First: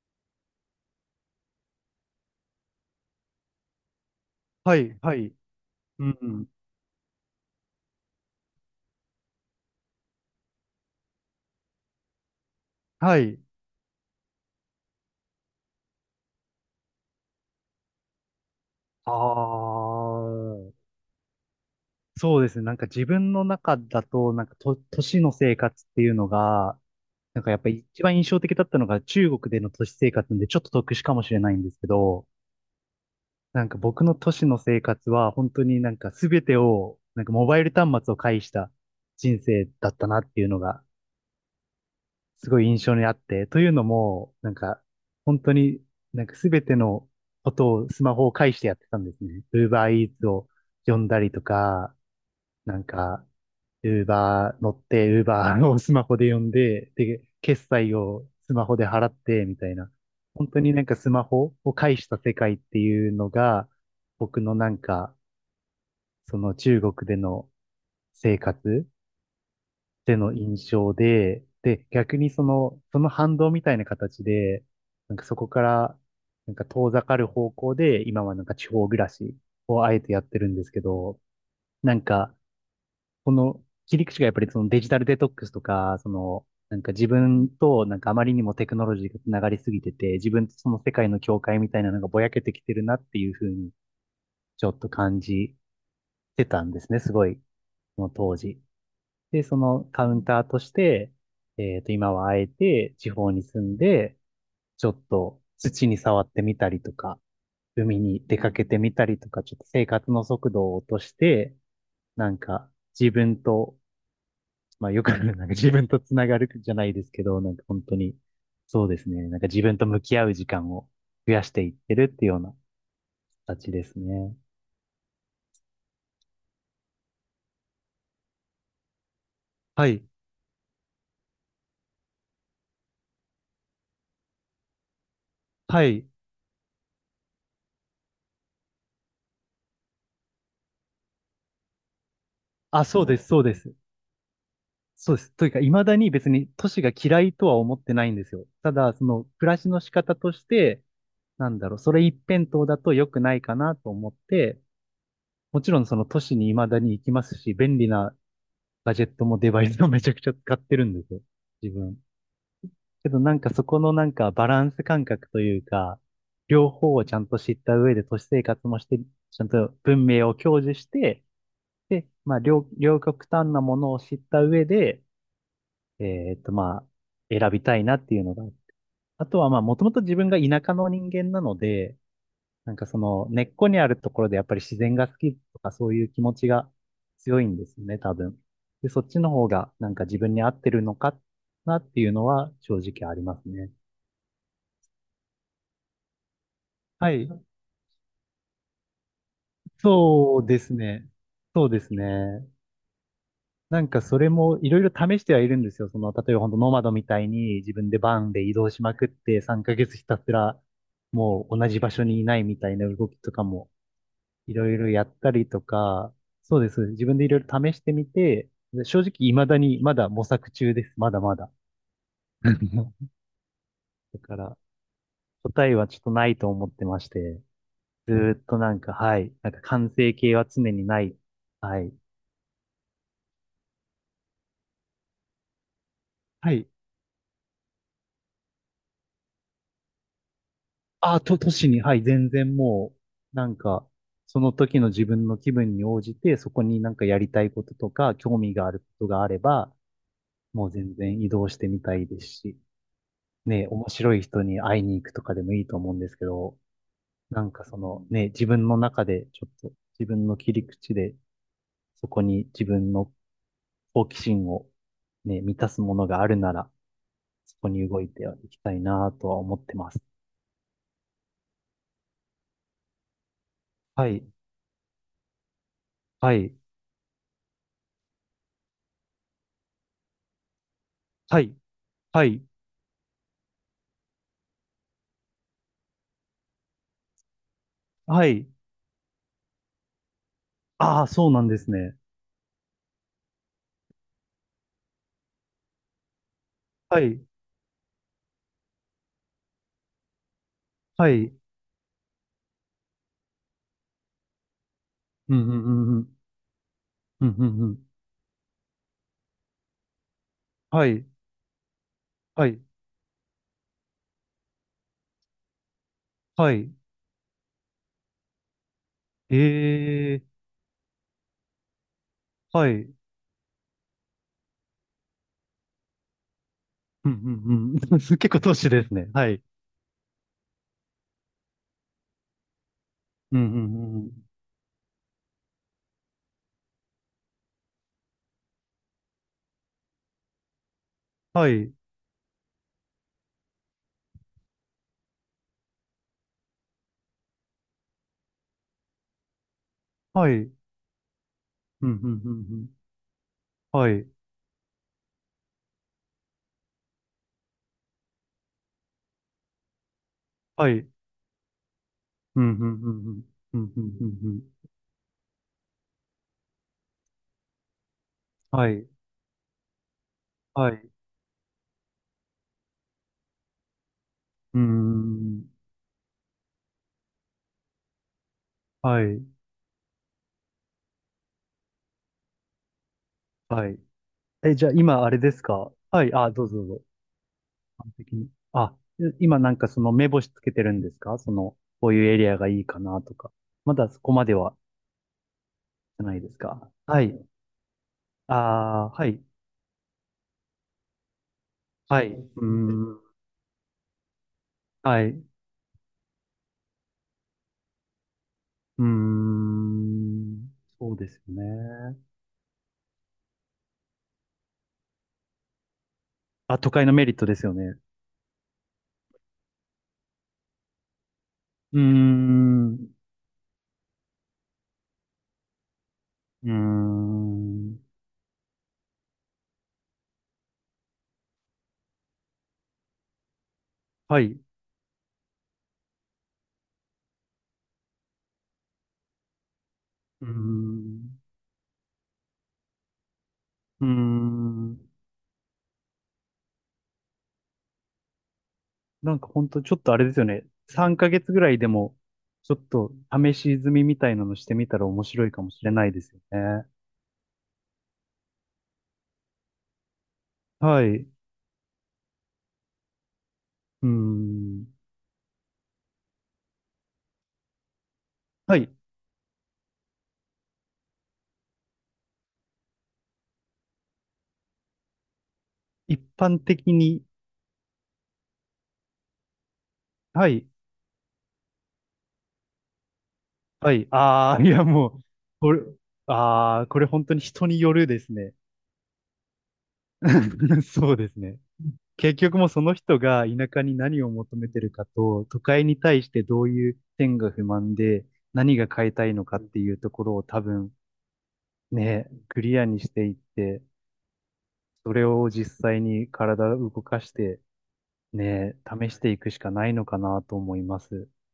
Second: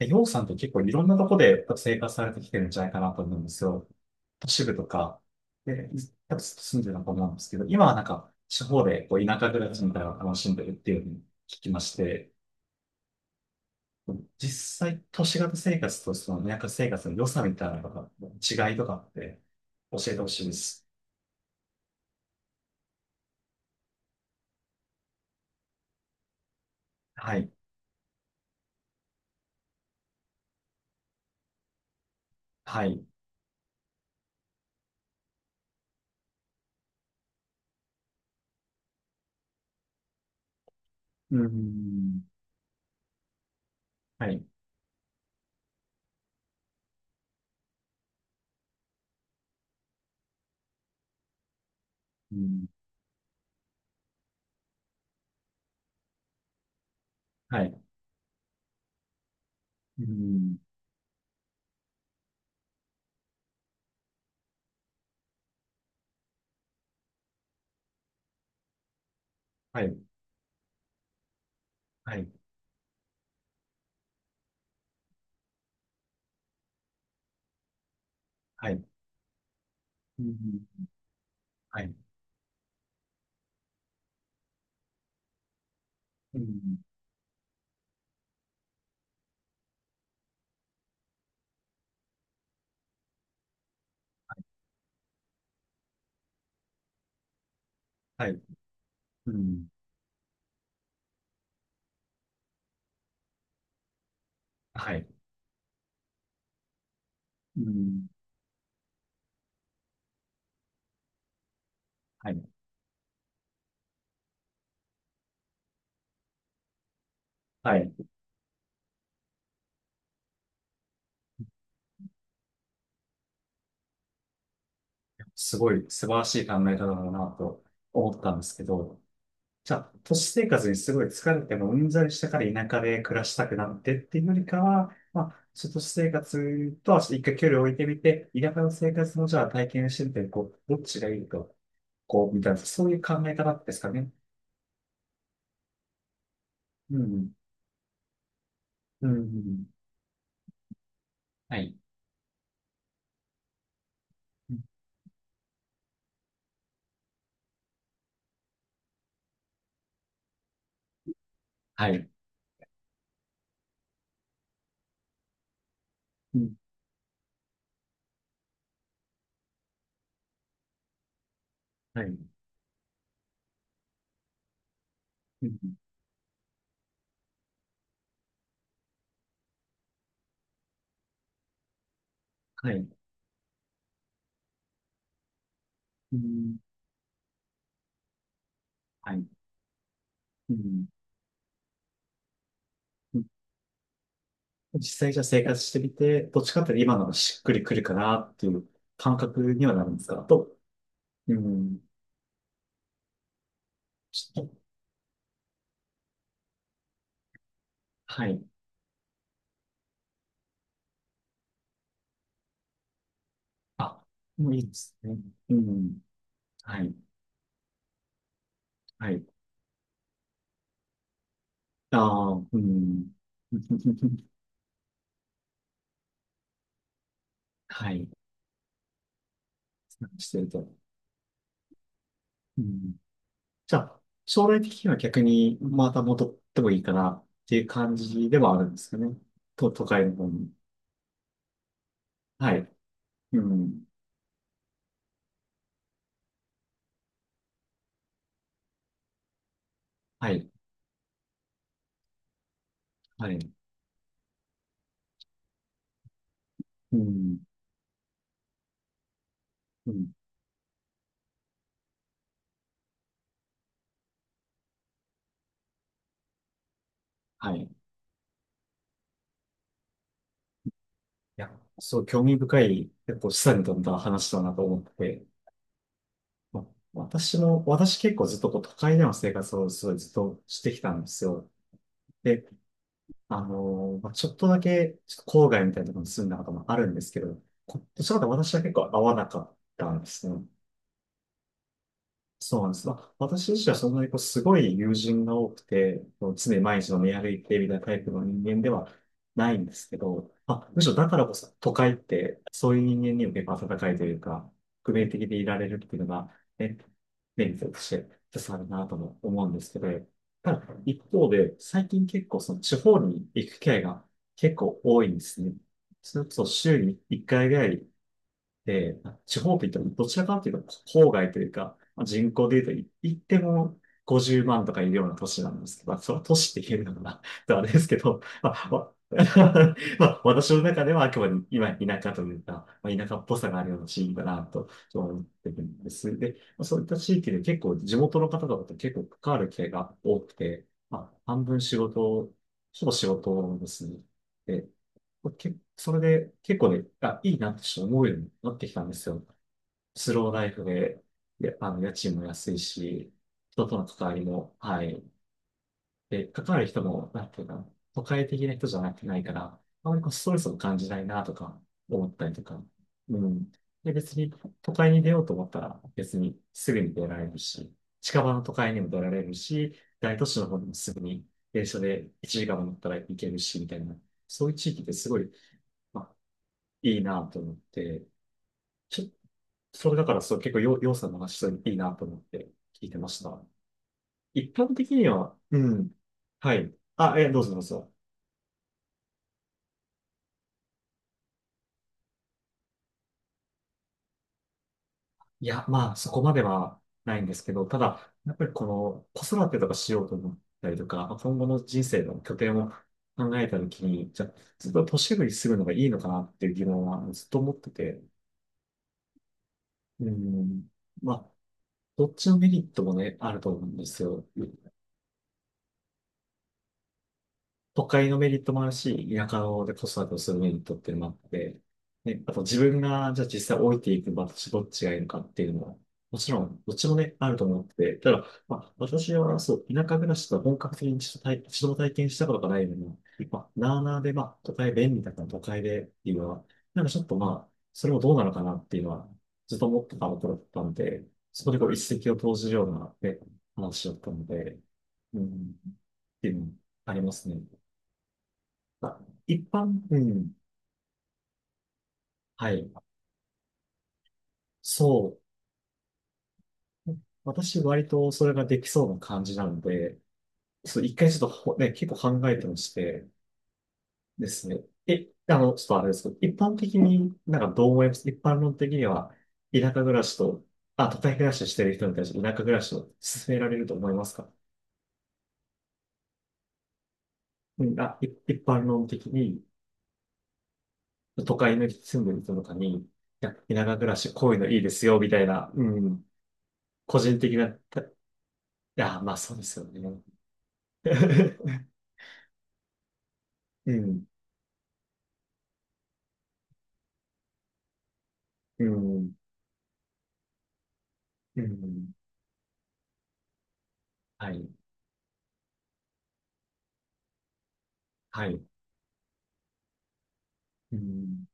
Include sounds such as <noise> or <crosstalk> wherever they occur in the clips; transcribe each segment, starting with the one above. ようさんと結構いろんなとこで生活されてきてるんじゃないかなと思うんですよ。都市部はとい、はか、い、で、う多分ん、住んでるのかと思うんですけど、今は地方でこう田舎暮らしみたいなのを楽しんでるっていうふうに聞きまして、はい。実際都市型生活とその田舎生活の良さみたいなのが違いとかっあてあ、教えてほしいです。そうですね。なんか自分の中だと、都市の生活っていうのが、はなんかい。やっぱり一番印象的だったのが中国での都市生活んでちょっと特殊かもしれないんですけど、はい。なんか僕の都市の生活は本当になんか全てを、なんかモバイル端末を介した人生だったなっていうのがうーん。すごい印象にあって、というのはも、い。なんか、本当になんかすべてのことをスマホを介してやってたんですね。Uber Eats を呼んだりとか、うん。なんか、Uber 乗って、Uber をスマホで呼んで、で、は決い。済をスマホで払って、みたいな。う本ん。当になんかスマホを介した世界っていうのが、僕のなんか、その中国での生活はい。ての印象で、で、は逆い。にその、その反動みたいな形で、なんかそこから、なんか遠ざかる方向で、今はなんか地はい。方暮らしをあえてやうってるんん。ですけど、はい。なんか、この切り口がやっぱりそのデジタルデトックスとか、そうの、なん。んか自分となんかあまりにもテクノロジーがつながりすぎてて、自分とその世界の境界みたいなのがぼやけてきてるなっていうふうに、ちょっと感じてたんですね、すごい、そのは当い。時。うで、そん。のカウンターとして、今はあえて地方に住んで、ちょはっい。と土に触ってみたりとか、う海ん。に出かけてみたりとか、ちょっと生活の速度を落として、はなんい。か自分と、まあよくある、なんか自分とつながるじゃないですけど、なんかは本い。当に、そうですね。なんか自分と向き合う時間を増やしていってるっていうような形ですね。すごい素晴らしい考え方だなと思ったんですけど、じゃはあ、い。都市生活にすごい疲れてもうんざりしたから田舎で暮らしたくなってっていうよりかは、まあ、ちょっと都は市い。生活とは一回距離を置いてみて、田舎の生活もじゃあ体験してみて、こう、どっちがいいと、こう、みたいな、あ、そういうそう考です、えそう方でです。すかね。そうです。というか、未だに別に都市がう嫌ん。いとは思ってないんですよ。ただ、そうの暮らん。しの仕方として、なはんだろい。う、それ一辺倒だと良くないかなと思って、もちろんその都市に未だに行きますし、便利なガジェットもデバイスもめちゃくちゃ使ってるんですよ。自は分。い。けどなんかそこのなんかバランス感覚というか、うん。両方をちゃんと知った上で都市生活もして、ちゃんと文明を享受して、はで、い。まあ両極端なものを知った上で、うん。まあ、選びたいなっていうのが。あとは、まあ、もともと自分が田舎の人間なので、はなんかい。その根っこにあるところでやっぱり自然が好きとかそういうう気持ちん。が強いんですよね、多分。で、そっはちい。の方がなんか自分に合うってるん。のかなっていうのは正直ありますね。実際じゃあ生活してみて、どっちかっていうと今のはがい。しっくりくるかなっていう感覚にはなるんですかあそうと、ですね。うそうん、ですね。なんかそれちょっと、もいろいろ試してはいるんですよ。その、例えば本当ノマドみたいに自分でバはンでい。移動しまくって3ヶ月ひたすらもう同じ場所にいないみたいな動きとかもあ、もういいいろでいろすやっね。たりうとん、か、そうです。はい、自分でいろいろ試してみて、正は直い。未だにまだ模索中です。まだまだ。ああ、うん。<laughs> だ <laughs> から答えはちょっとないと思ってまして、はい、ずーっとなんか、はい、なんか完成し形てはると。常にない。はい。うん、じゃあ、将来的には逆にまた戻っはてい。もいいかなっていう感じではあるんですかね。と、都会の方に。あ、と、都市に、はい、全は然い、もう、うなんん、か、その時の自分の気分に応じて、そこになんかやりたいこととか、興味があることがあれば、はい、もう全然移動してみたいですし、はい、ね、面白い人に会いに行くとかでもいいと思うんですけど、うん、なんかそのね、自分の中でちょっと、う自ん、分の切り口で、そこに自分の好奇心をね、満たすものがあるなら、はそこい。に動いていきたいなとは思ってます。や、そう、興味深い、結構示唆に富んだはい、話だなと思ってて、はい、ま、私も、私結構ずっとこう都会での生活をすごいずっとしてきたんですはよ。い、はい、で、まあ、ちょっとだけ、ちょっと郊外みたいなところに住んだこともあるんですけど、こどちらかはというとい。私は結構合わなかったんですね。ああ、そうなんですね。そうなんです。まあ、私自身はそんなにこうすごい友人が多くて、こう常に毎日飲はみい、歩いてみたいなタイプの人間ではないんですけど、まあ、むしろだはからい。こそ都会ってそういう人間にも結構温かいというか、革命的うでん、いうられるってん、いううのん、が、ね、うん、メうん、うリッんうトとん。して一つあるなとも思うんですけど、ただは一い、方で最近結構はそのい、地方に行く機会が結構多いんですね。それこそはい。週に1回ぐらいで、え地方とい言ってもどちえ、らかというと郊外というか、まあ人口では言うい。うとん、言っても50万とかいるような都市なんですけど、まあそれは都市って言えるのかうな <laughs> とあれん、うでん。すけ <laughs> ど、結構ま都あ、市でわ すね。はい。<laughs> まあ、私の中ではあくまで今田舎というか、まあ、田舎っぽうん、うさん、があるようなうん。地うん域だなと思ってるんです。で、まあそういった地域で結構地元の方々と結構関わる機会が多くて、まあ、半は分い、仕事、ほぼ仕事ですね。で、け、それで結構ね、あ、いいなってちょっと思うようになってきたんですよ。スはローい。うライん、フで、で、あの、うん、家うん、賃もう安いん。し、人とのは関い、わりも、はい。で、関わる人も、なんていうか、都会的な人じゃなくてないから、あまりこうストレスをは感じい。ないなとか思ったりうとん、か。うん、うん、ううん。ん。うん、うで、ん、う別ん、うにん。都会に出ようと思ったら、別にすぐに出られるし、近場の都は会にい、も出られるし、大都市の方にはもい。すぐに電車で1時間も乗ったら行けるし、みたいな。そういううー地域ってすごい、ん。まあ、いいなと思って、ちはょっと、い、それだからそう、結構よ、ようさんの話、そういいなと思って聞いてました。はい。一え、じゃ般あ的今にあれでは、すうか、ん。はい、あ、どうはぞどうい。ぞ。あ、え、どうぞどうぞ。完璧に。あ、今なんかその目星つけてるんですか、その、こういうエリアがいいかなとか。まだそこまではいや、まあ、じゃそないこでますでか。ははないい。んですけど、ただ、やあっぱりこあ、の、はい。子育てとかしようと思ったりとか、まあ今後の人生はい。のう拠ー点をん。考えたときに、じゃあ、ずっと都はい。市部うに住むのがいいのかなっていう疑問はずっと思ってて、ーうん。ん。そうでますあ、よね。どっちのメリットもね、あると思うんですよ。あ、都会のメリットですよね。都会のメリットもあるし、田舎で子育てをするメリットっていうのもあって、うーね、あと自ん。分うが、じゃあ実際置いていく場所どっちがいいのかっていうのも、もちろーん、どっちもね、あると思ってん。て、ただ、まあ、私はそう、田舎暮らしとか本格的に一度体、一度も体験したことがないのに、まあ、なあなあで、はまい。あ、う都会便利だから都会でっていうのは、ちょっとまあ、それもどうなのかなっていうのは、ずっと思ってたとーころだったんで、ん。そこでこう一石を投じるような、ね、うー話だったので、ん。うん、っていうのもありますね。まあなんか一ほんと般、ちょっとあうれですよん。ね。3ヶ月ぐらいでも、はちょっい。と試し済みみたいなのしてみたら面そ白いかもしれないですよね。う。私、割とそれができそうな感じなので、そはう、一い。回うちょっとほね、結構考えてまして、ーですね。ん。え、あの、ちょっとあれですけど、一般的にどう思います一般論は的い。には、田舎暮らしと、あ、都会暮らししてる人に対して田舎暮らしを勧められると思いますか。一般的に、うん、あ、い一般論的に、はい。都会の住んでる人とかに、いや、田は舎暮い。らし、こういあうあ、いのいいやですもよ、う、みたいな、これ、うん、ああ、これ個本当人に的人な、によたるいですね。や、まあそうですよね。<laughs> そうですね。<laughs> 結局もうその人が田舎うに何ん、を求めてるかと、都会に対してどういう点が不満で、何うが変えたん、いのかっていうところを多分うん。ね、クリアにしていって、はい、それを実際に体を動かして、はい。ね、試していくしかないのかなと思いうます。ん。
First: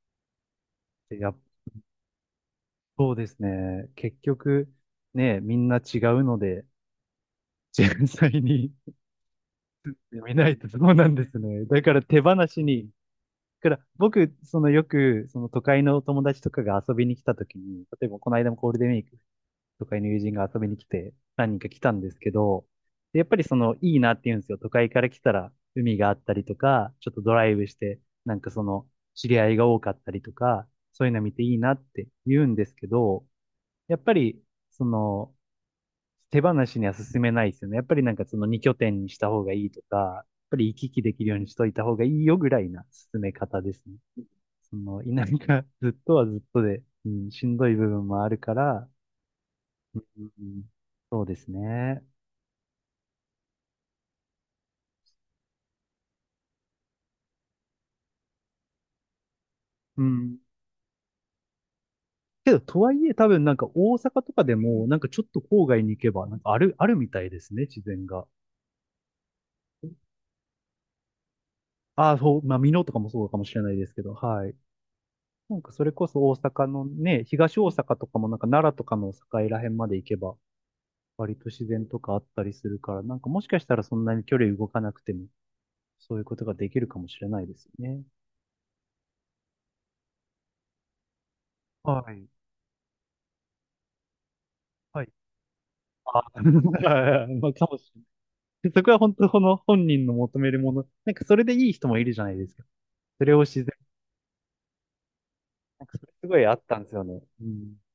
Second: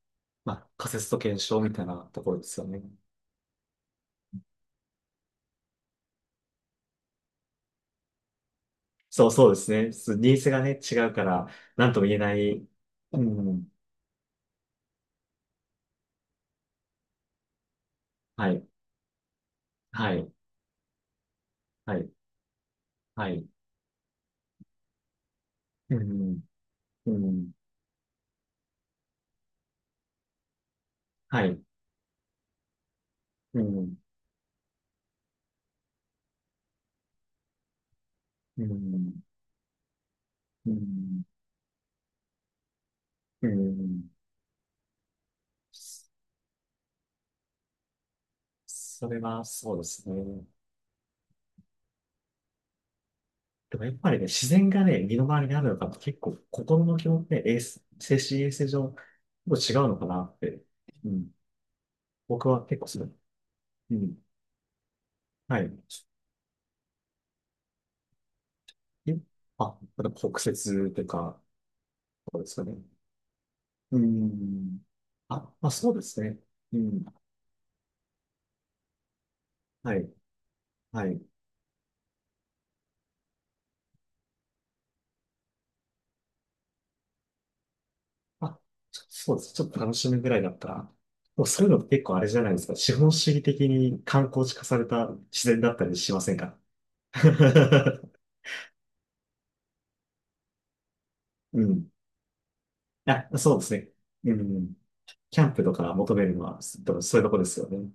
まあ、仮説とで、やっ検証みたいなところですよね。そうですね。結局、ね、みんな違うので、実際に そう、そうですね。<laughs> そうニ見ーなズいがとね、そう違なうんかですら、ね。だなんかとらも言え手な放しい。に、うん。だから僕、そのよく、その都会の友達とかが遊びに来た時に、例えばこのは間もい、ゴールデンウィーク都会のは友い、人が遊びに来て、何人か来たはんい、ですけど、でやはっぱりい。その、いいなって言うんですよ。都会から来たら、う海があったん、りとか、ちうょっとドラん、イブして、なんかその、知り合いが多かったりとか、そういうの見てはいいい、なって言うんですけど、うやん、っぱり、その、手放しには進めないですよね。やっぱりなんかその2う拠点にしん、た方がいいとか、やっぱりう行き来でん、きるようにしといた方がいいよぐらいな進めう方ですね。ん。その、田舎 <laughs> ずっとはずっとで、うん、しんどい部分もあるから、それはそうですうね。んそうですね。でもやっぱりね、自然がね、身の回りにあるのかと結構心の気持ちね、衛生精神衛生上、結構違うのうかなっん。て。うん。僕けど、は結と構はすいえ、る。多分なんかう大ん。阪とかでも、なんかちょっとは郊い。外に行けば、なんかあるみたいですね、自然が。え、あ、だから北節とか、ああ、そそうう、ですまあ、か美ね。濃とかもそうかもしれないですうけど、はい。ん。あ、なんまあかそそれうでこすそ大ね。阪うのん。ね、東大阪とかもなんか奈良とかの境ら辺まはで行い。けば、はい。割と自然とかあったりするから、なんかもしかしたらそんなに距離動かなくても、そういうことができるかもしれないですよね。あ、ちょそうです。ちょっと楽しむぐらいだったら。もうそういうのって結は構あれい。じゃないですか。資本主義的に観光地化されはたい。自然だったりしまあ、せんか。 <laughs> <laughs> まあ、かもしれないでそこは本当この本人の求めるもの。なんかそれでういい人ん。もいるじゃないですか。そあ、れをそうで自然、すね。うん。キャンプとなんかかそれ求めするごのいあは、ったすんですよそういね。うとこでうすよん。ね。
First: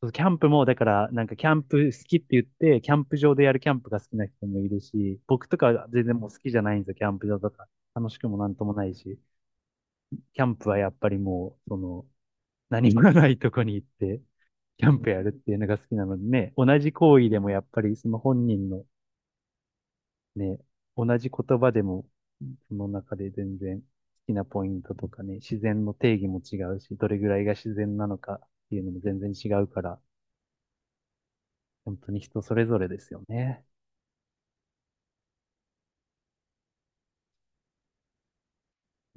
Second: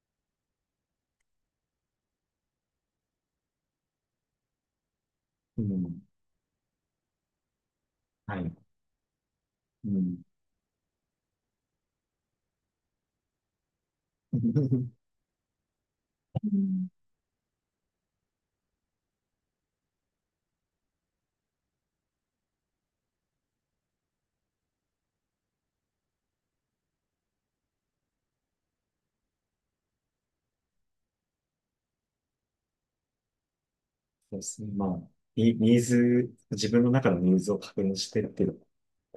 そうキャンプも、だから、なんかキャンプ好きって言って、キャンプ場でやるキャンプが好きな人もいるし、僕とうかはん。全然もう好きじゃないんですよ、キャンプ場とか。楽しくはもない。んともないし、うん。キャンプはやっぱりもう、その、何もないとこに行って、キャンプ <laughs> やるっていうのが好きなのでうね、同ん、じ行為でもやっぱりその本人のね、同じ言葉でも、その中で全然好きなポイントとかね、自然の定義も違うし、どれぐらいが自然なのかっていうのも全然違うから、本当に人それぞれですよね。そうですね。まあ、ニニーズ、自分の中のニーズを確認してっていうのが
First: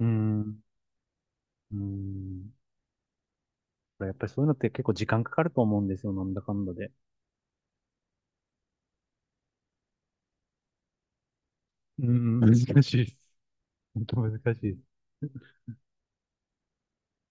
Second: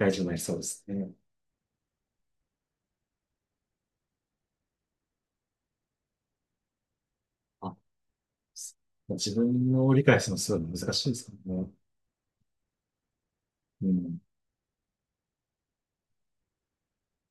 うー事になりそうでん。すね。うーん。やっぱりそういうのって結構時間かかると思うんですよ、なんだかんだで。あ、す自分を理解するのすごい難しいですからね。うーん、難しいです。う本当ん。難しいです。